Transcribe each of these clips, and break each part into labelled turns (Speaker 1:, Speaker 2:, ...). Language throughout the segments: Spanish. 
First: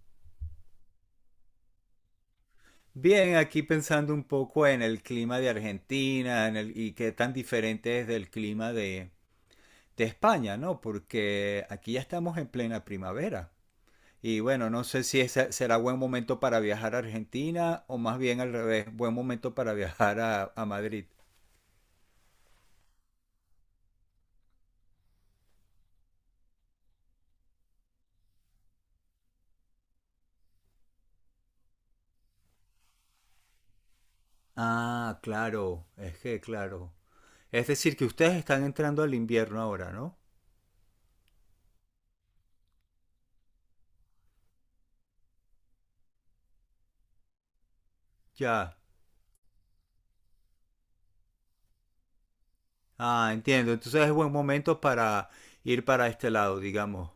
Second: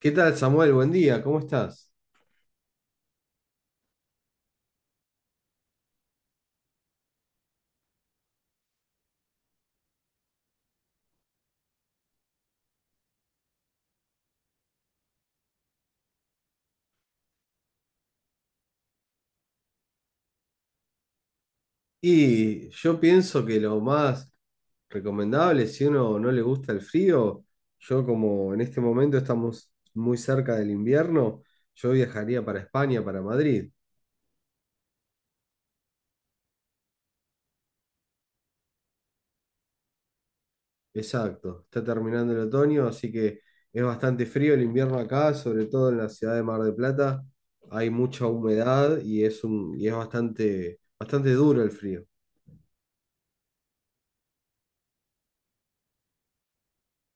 Speaker 1: ¿Qué tal, Samuel? Buen día, ¿cómo estás?
Speaker 2: Bien, aquí pensando un poco en el clima de Argentina y qué tan diferente es del clima de España, ¿no? Porque aquí ya estamos en plena primavera. Y bueno, no sé si ese será buen momento para viajar a Argentina o más bien al revés, buen momento para viajar a Madrid.
Speaker 1: Y yo pienso que lo más recomendable, si uno no le gusta el frío, yo como en este momento estamos muy cerca del invierno, yo viajaría para España, para Madrid.
Speaker 2: Ah, claro, es que claro. Es decir, que ustedes están entrando al invierno ahora, ¿no?
Speaker 1: Exacto, está terminando el otoño, así que es bastante frío el invierno acá, sobre todo en la ciudad de Mar del Plata. Hay mucha
Speaker 2: Ya.
Speaker 1: humedad y es bastante, bastante duro el frío.
Speaker 2: Ah, entiendo. Entonces es buen momento para ir para este lado, digamos,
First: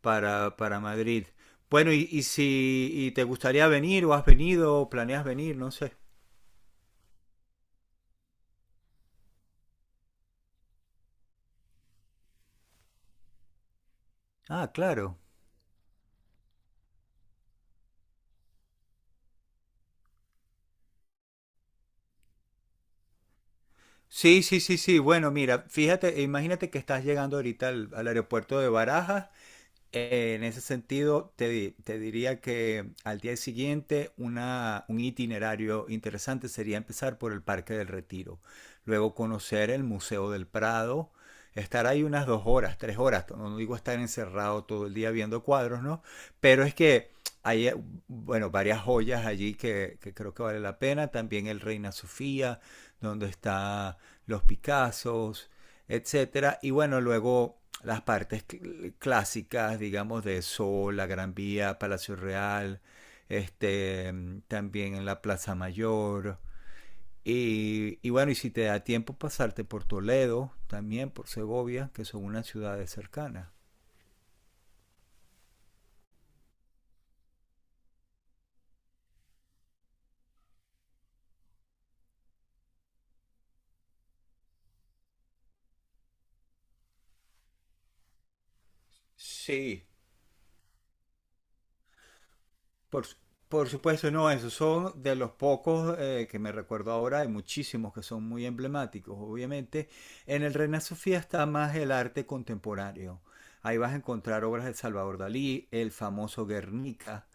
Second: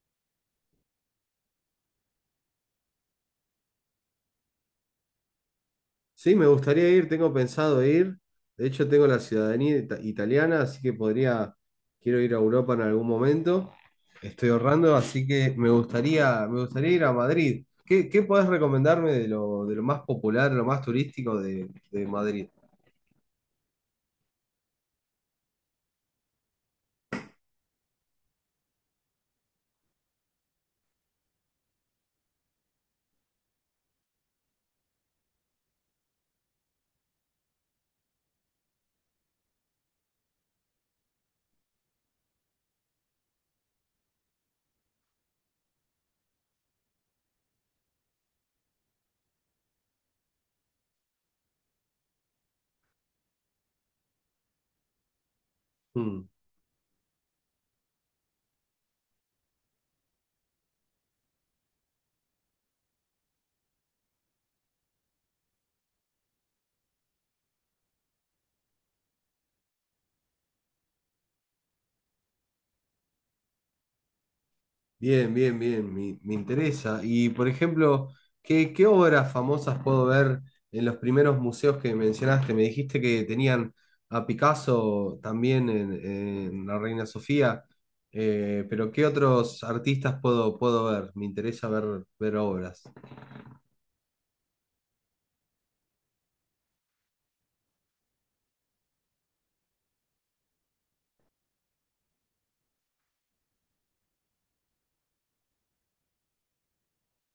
Speaker 2: para Madrid. Bueno, y si y te gustaría venir o has venido o planeas venir, no sé.
Speaker 1: Sí, me gustaría ir, tengo pensado ir. De hecho, tengo la ciudadanía italiana, así que podría, quiero ir a Europa en algún momento. Estoy
Speaker 2: Ah,
Speaker 1: ahorrando,
Speaker 2: claro.
Speaker 1: así que me gustaría ir a Madrid. ¿Qué podés recomendarme de lo más popular, lo más turístico de Madrid?
Speaker 2: Sí, sí, sí, sí. Bueno, mira, fíjate, imagínate que estás llegando ahorita al aeropuerto de Barajas. En ese sentido, te diría que al día siguiente un itinerario interesante sería empezar por el Parque del Retiro, luego conocer el Museo del Prado, estar ahí unas 2 horas, 3 horas. No digo estar encerrado todo el día viendo cuadros, ¿no? Pero es que hay, bueno, varias joyas allí que creo que vale la pena, también el Reina Sofía, donde están los Picassos,
Speaker 1: Mm.
Speaker 2: etcétera. Y bueno, luego las partes clásicas, digamos, de Sol, la Gran Vía, Palacio Real, este, también en la Plaza Mayor. Y bueno, y si te da tiempo pasarte por Toledo, también por Segovia, que son unas ciudades cercanas.
Speaker 1: Bien, me interesa. Y por ejemplo, ¿qué obras famosas puedo ver en los primeros museos que mencionaste. Me dijiste que tenían a Picasso también en la Reina Sofía, pero ¿qué otros
Speaker 2: Sí,
Speaker 1: artistas puedo ver? Me interesa ver, ver obras.
Speaker 2: Por, su- por supuesto, no, esos son de los pocos que me recuerdo ahora, hay muchísimos que son muy emblemáticos, obviamente. En el Reina Sofía está más el arte contemporáneo. Ahí vas a encontrar obras de Salvador Dalí, el famoso Guernica,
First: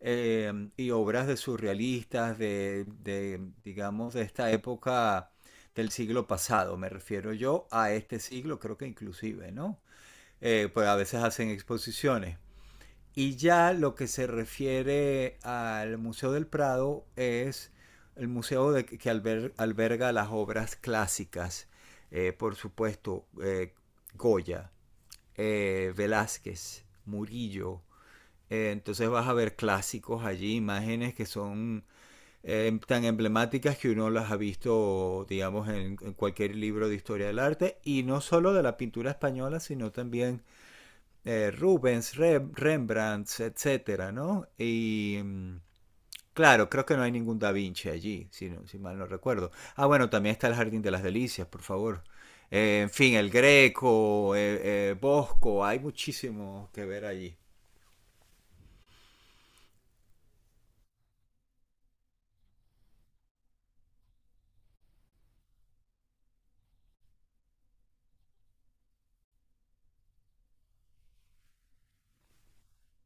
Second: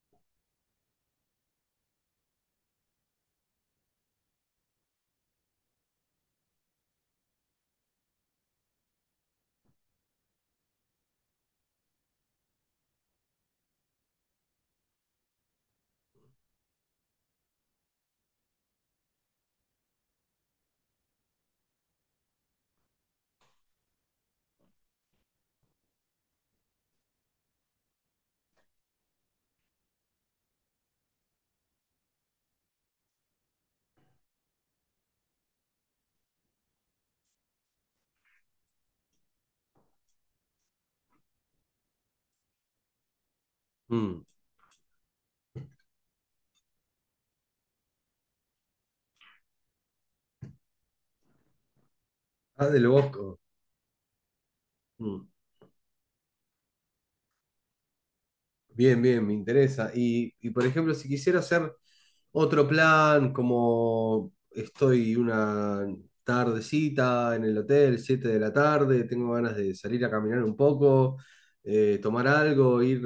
Speaker 2: y obras de surrealistas de, digamos, de esta época del siglo pasado, me refiero yo a este siglo, creo que inclusive, ¿no? Pues a veces hacen exposiciones. Y ya lo que se refiere al Museo del Prado es el museo que alberga las obras clásicas, por supuesto, Goya, Velázquez, Murillo. Entonces vas a ver clásicos allí, imágenes que son tan emblemáticas que uno las ha visto, digamos, en, cualquier libro de historia del arte, y no solo de la pintura española, sino también Rubens, Rembrandt, etcétera,
Speaker 1: Mm.
Speaker 2: ¿no? Y claro, creo que no hay ningún Da Vinci allí, si mal no recuerdo. Ah, bueno, también está el Jardín de las Delicias, por favor.
Speaker 1: Ah, del
Speaker 2: En fin, el
Speaker 1: Bosco.
Speaker 2: Greco,
Speaker 1: Mm.
Speaker 2: Bosco, hay muchísimo que ver allí.
Speaker 1: Me interesa. Y por ejemplo, si quisiera hacer otro plan, como estoy una tardecita en el hotel, 7 de la tarde, tengo ganas de salir a caminar un poco, tomar algo, ir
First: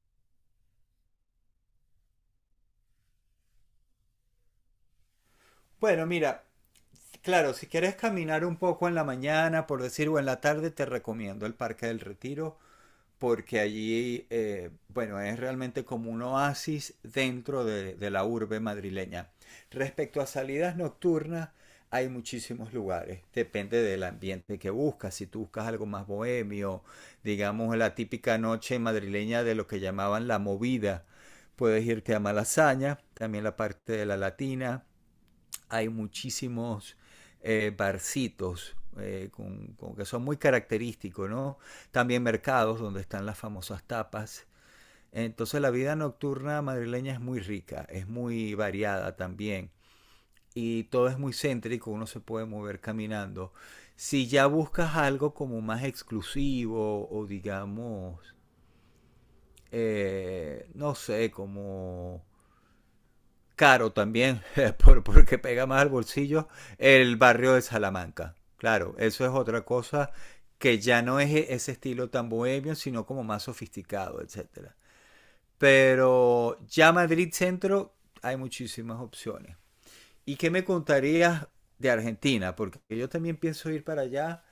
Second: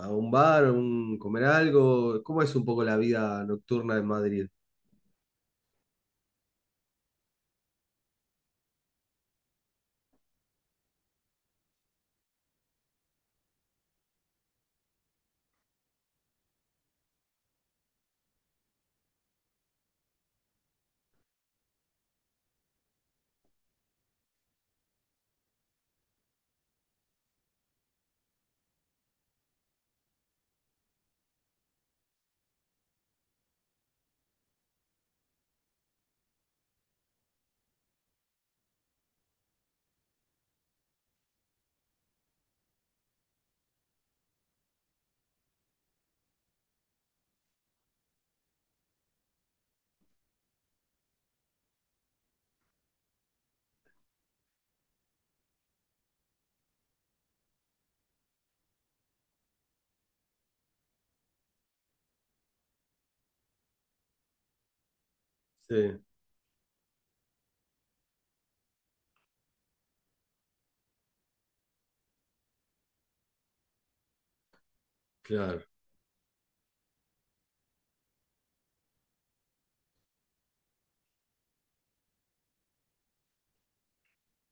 Speaker 1: a un bar, comer algo. ¿Cómo es un poco la vida nocturna en Madrid?
Speaker 2: Bueno, mira, claro, si quieres caminar un poco en la mañana, por decir, o en la tarde, te recomiendo el Parque del Retiro, porque allí, bueno, es realmente como un oasis dentro de la urbe madrileña. Respecto a salidas nocturnas, hay muchísimos lugares, depende del ambiente que buscas. Si tú buscas algo más bohemio, digamos la típica noche madrileña de lo que llamaban la movida, puedes irte a Malasaña, también la parte de la latina, hay muchísimos barcitos con que son muy característicos, ¿no? También mercados donde están las famosas tapas. Entonces la vida nocturna madrileña es muy rica, es muy variada también y todo es muy céntrico, uno se puede mover caminando. Si ya buscas algo como más exclusivo o digamos, no sé, como caro también, porque pega más al
Speaker 1: Sí,
Speaker 2: bolsillo, el barrio de Salamanca. Claro, eso es otra cosa que ya no es ese estilo tan bohemio, sino como más sofisticado, etcétera.
Speaker 1: claro.
Speaker 2: Pero ya Madrid Centro hay muchísimas opciones. ¿Y qué me contarías de Argentina? Porque yo también pienso ir para allá,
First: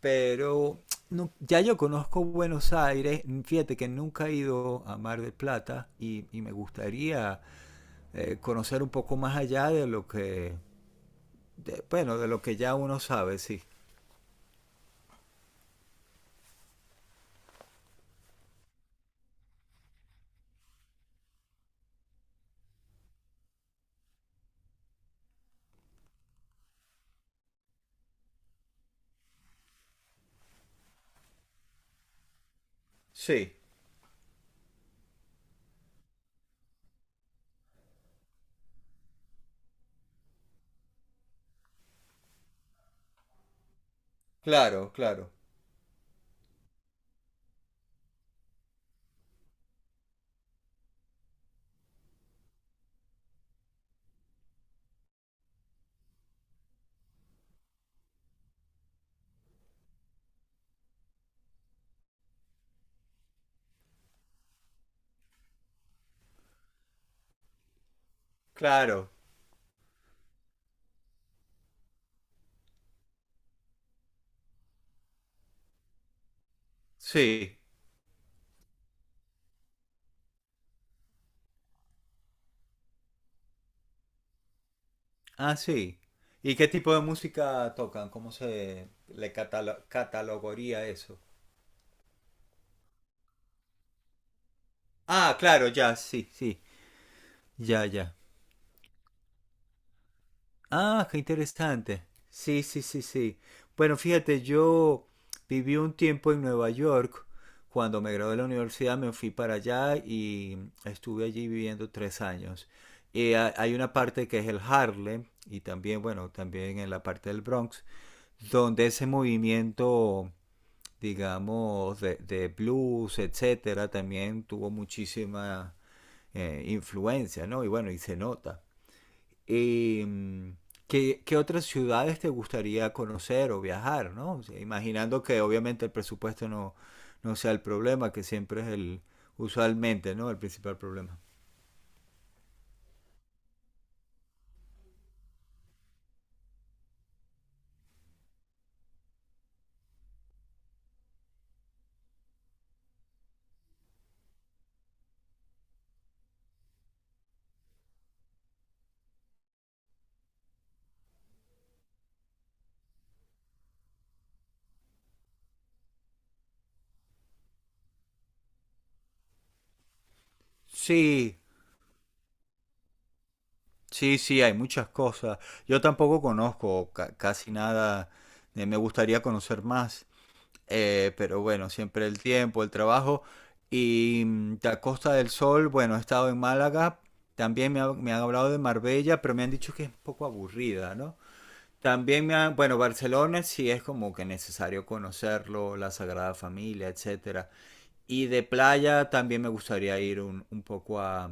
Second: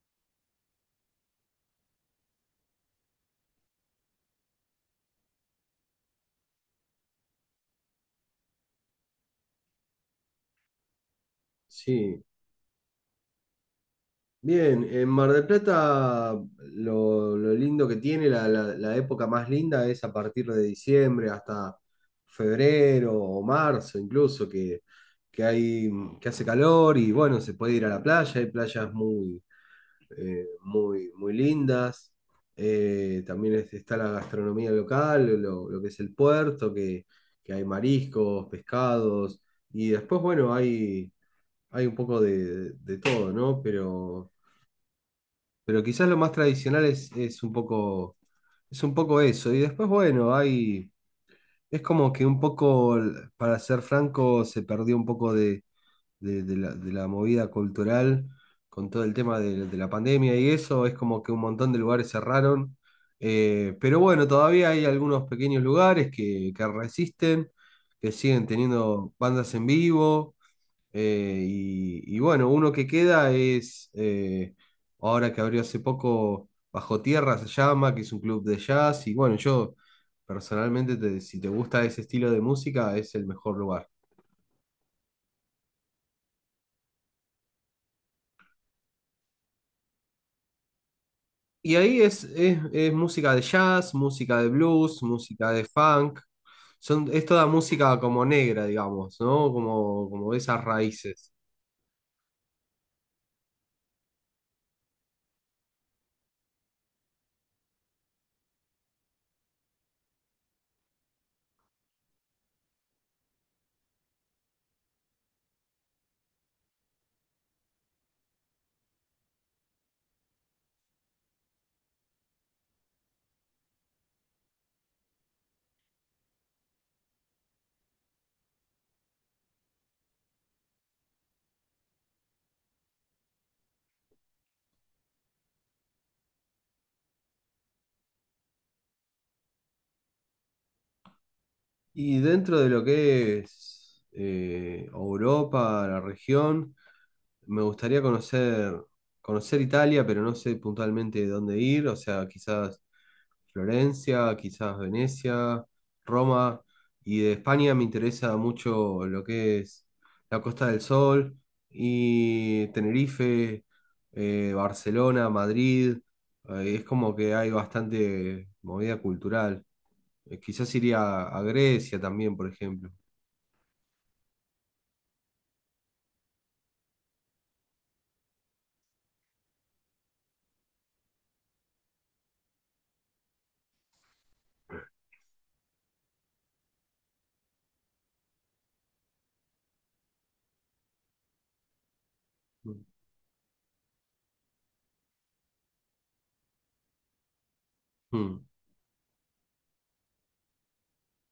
Speaker 2: pero ya yo conozco Buenos Aires. Fíjate que nunca he ido a Mar del Plata y me gustaría conocer un poco más allá de lo que, bueno,
Speaker 1: Sí.
Speaker 2: de lo que ya uno sabe, sí.
Speaker 1: Bien, en Mar del Plata lo lindo que tiene, la época más linda es a partir de diciembre hasta febrero o marzo incluso, que hay, que hace calor y bueno, se puede ir a la playa, hay playas muy, muy lindas. También
Speaker 2: Sí,
Speaker 1: está la gastronomía local, lo que es el puerto, que hay mariscos, pescados y después, bueno, hay un poco de todo, ¿no?
Speaker 2: claro, claro,
Speaker 1: Pero quizás lo más tradicional es un poco eso. Y después, bueno, hay, es como que un poco, para ser franco, se perdió un poco de la movida cultural con todo el tema de la pandemia y eso. Es como que un montón de lugares cerraron. Pero bueno, todavía hay algunos pequeños lugares que resisten, que siguen
Speaker 2: claro,
Speaker 1: teniendo bandas en vivo. Y bueno, uno que queda ahora que abrió hace poco, Bajo Tierra se
Speaker 2: sí.
Speaker 1: llama, que es un club de jazz. Y bueno, yo personalmente, si te gusta ese estilo de música, es el mejor lugar.
Speaker 2: Ah, sí. ¿Y qué tipo de música tocan? ¿Cómo se le catalogaría eso?
Speaker 1: Y ahí es música de jazz, música de blues,
Speaker 2: Ah,
Speaker 1: música de
Speaker 2: claro, ya,
Speaker 1: funk.
Speaker 2: sí. Sí,
Speaker 1: Es toda
Speaker 2: ya,
Speaker 1: música
Speaker 2: ya.
Speaker 1: como negra, digamos, ¿no? Como, como esas
Speaker 2: Ah, qué
Speaker 1: raíces.
Speaker 2: interesante. Sí, sí, sí, sí. Bueno, fíjate, yo viví un tiempo en Nueva York. Cuando me gradué de la universidad me fui para allá y estuve allí viviendo 3 años. Y hay una parte que es el Harlem y también, bueno, también en la parte del Bronx, donde ese movimiento, digamos, de blues, etcétera, también tuvo muchísima influencia, ¿no? Y bueno, y se nota. Eh, ¿Qué otras ciudades te gustaría conocer o viajar, ¿no? O sea, imaginando que obviamente el presupuesto no sea el problema, que siempre es el, usualmente, ¿no? El principal problema.
Speaker 1: Y dentro de lo que es Europa, la región. Me gustaría conocer Italia, pero no sé puntualmente dónde ir. O sea, quizás Florencia, quizás Venecia, Roma. Y de España me interesa mucho lo que es la Costa del Sol y Tenerife, Barcelona, Madrid. Es como que hay bastante movida cultural. Quizás iría
Speaker 2: Sí,
Speaker 1: a Grecia también, por ejemplo.
Speaker 2: sí, sí, hay muchas cosas. Yo tampoco conozco casi nada. Me gustaría conocer más. Pero bueno, siempre el tiempo, el trabajo. Y de a Costa del Sol, bueno, he estado en Málaga, también me han hablado de Marbella, pero me han dicho que es un poco aburrida, ¿no? También me han, bueno,
Speaker 1: Mm,
Speaker 2: Barcelona sí es como que necesario conocerlo, la Sagrada Familia, etcétera. Y
Speaker 1: mm,
Speaker 2: de playa también me gustaría ir un poco a,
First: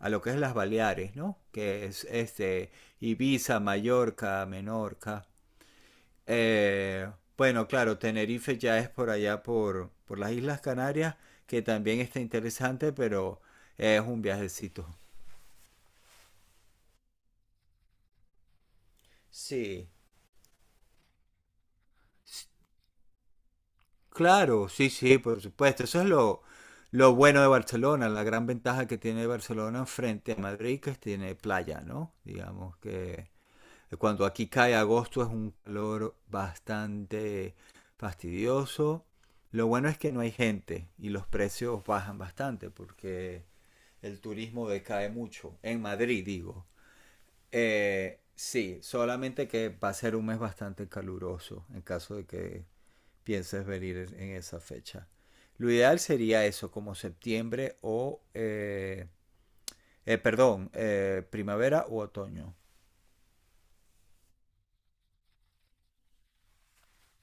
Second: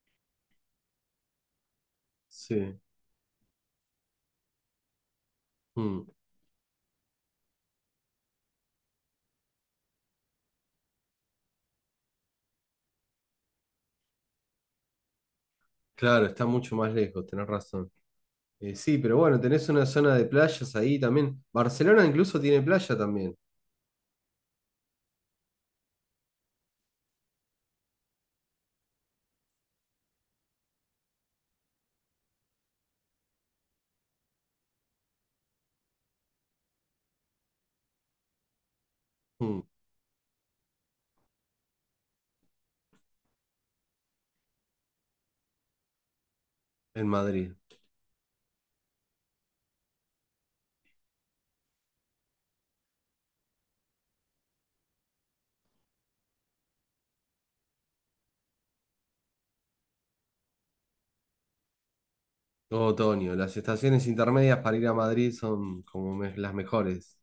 Speaker 2: a lo que es las Baleares, ¿no? Que es este
Speaker 1: sí,
Speaker 2: Ibiza, Mallorca, Menorca.
Speaker 1: mm.
Speaker 2: Eh, bueno, claro, Tenerife ya es por allá por las Islas Canarias, que también está interesante, pero es un viajecito.
Speaker 1: Claro, está mucho más lejos, tenés razón. Sí, pero bueno, tenés una
Speaker 2: Sí.
Speaker 1: zona de playas ahí también. Barcelona incluso
Speaker 2: S-
Speaker 1: tiene playa también,
Speaker 2: Claro, sí, sí, por supuesto. Eso es lo bueno de Barcelona, la gran ventaja que tiene Barcelona frente a Madrid, que tiene playa, ¿no? Digamos que cuando aquí cae agosto es un calor bastante fastidioso.
Speaker 1: mm,
Speaker 2: Lo bueno es que no hay gente y los precios bajan bastante porque el turismo decae mucho. En Madrid, digo.
Speaker 1: en Madrid.
Speaker 2: Sí, solamente que va a ser un mes bastante caluroso en caso de que pienses venir en esa fecha. Lo ideal sería eso, como septiembre o, perdón, primavera u otoño.
Speaker 1: Todo otoño. Las estaciones intermedias para ir a Madrid son como las mejores.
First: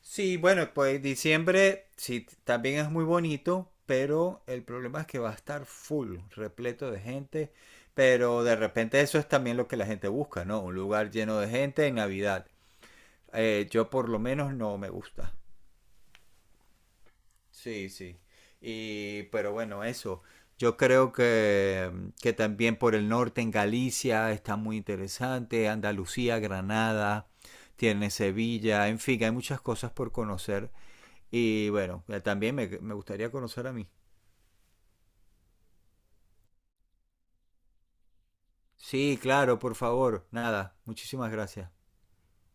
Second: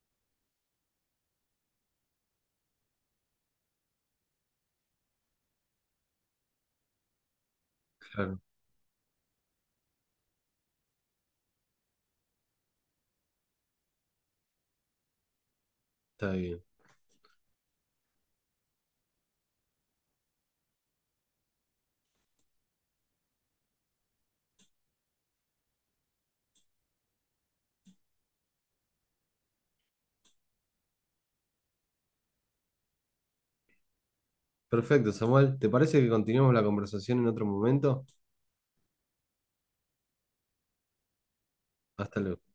Speaker 2: Sí, bueno, pues diciembre sí, también es muy bonito, pero el problema es que va a estar full, repleto de gente,
Speaker 1: Claro,
Speaker 2: pero de repente eso es también lo que la gente busca, ¿no? Un lugar lleno de gente en Navidad. Yo por lo menos no me gusta.
Speaker 1: está bien.
Speaker 2: Sí, sí. Y, pero bueno, eso. Yo creo que también por el norte en Galicia está muy interesante, Andalucía, Granada, tiene Sevilla, en fin, hay muchas cosas por conocer y bueno, también me gustaría conocer a mí.
Speaker 1: Perfecto, Samuel. ¿Te parece que continuemos la conversación en otro momento?
Speaker 2: Sí, claro, por favor. Nada, muchísimas gracias.
Speaker 1: Hasta luego.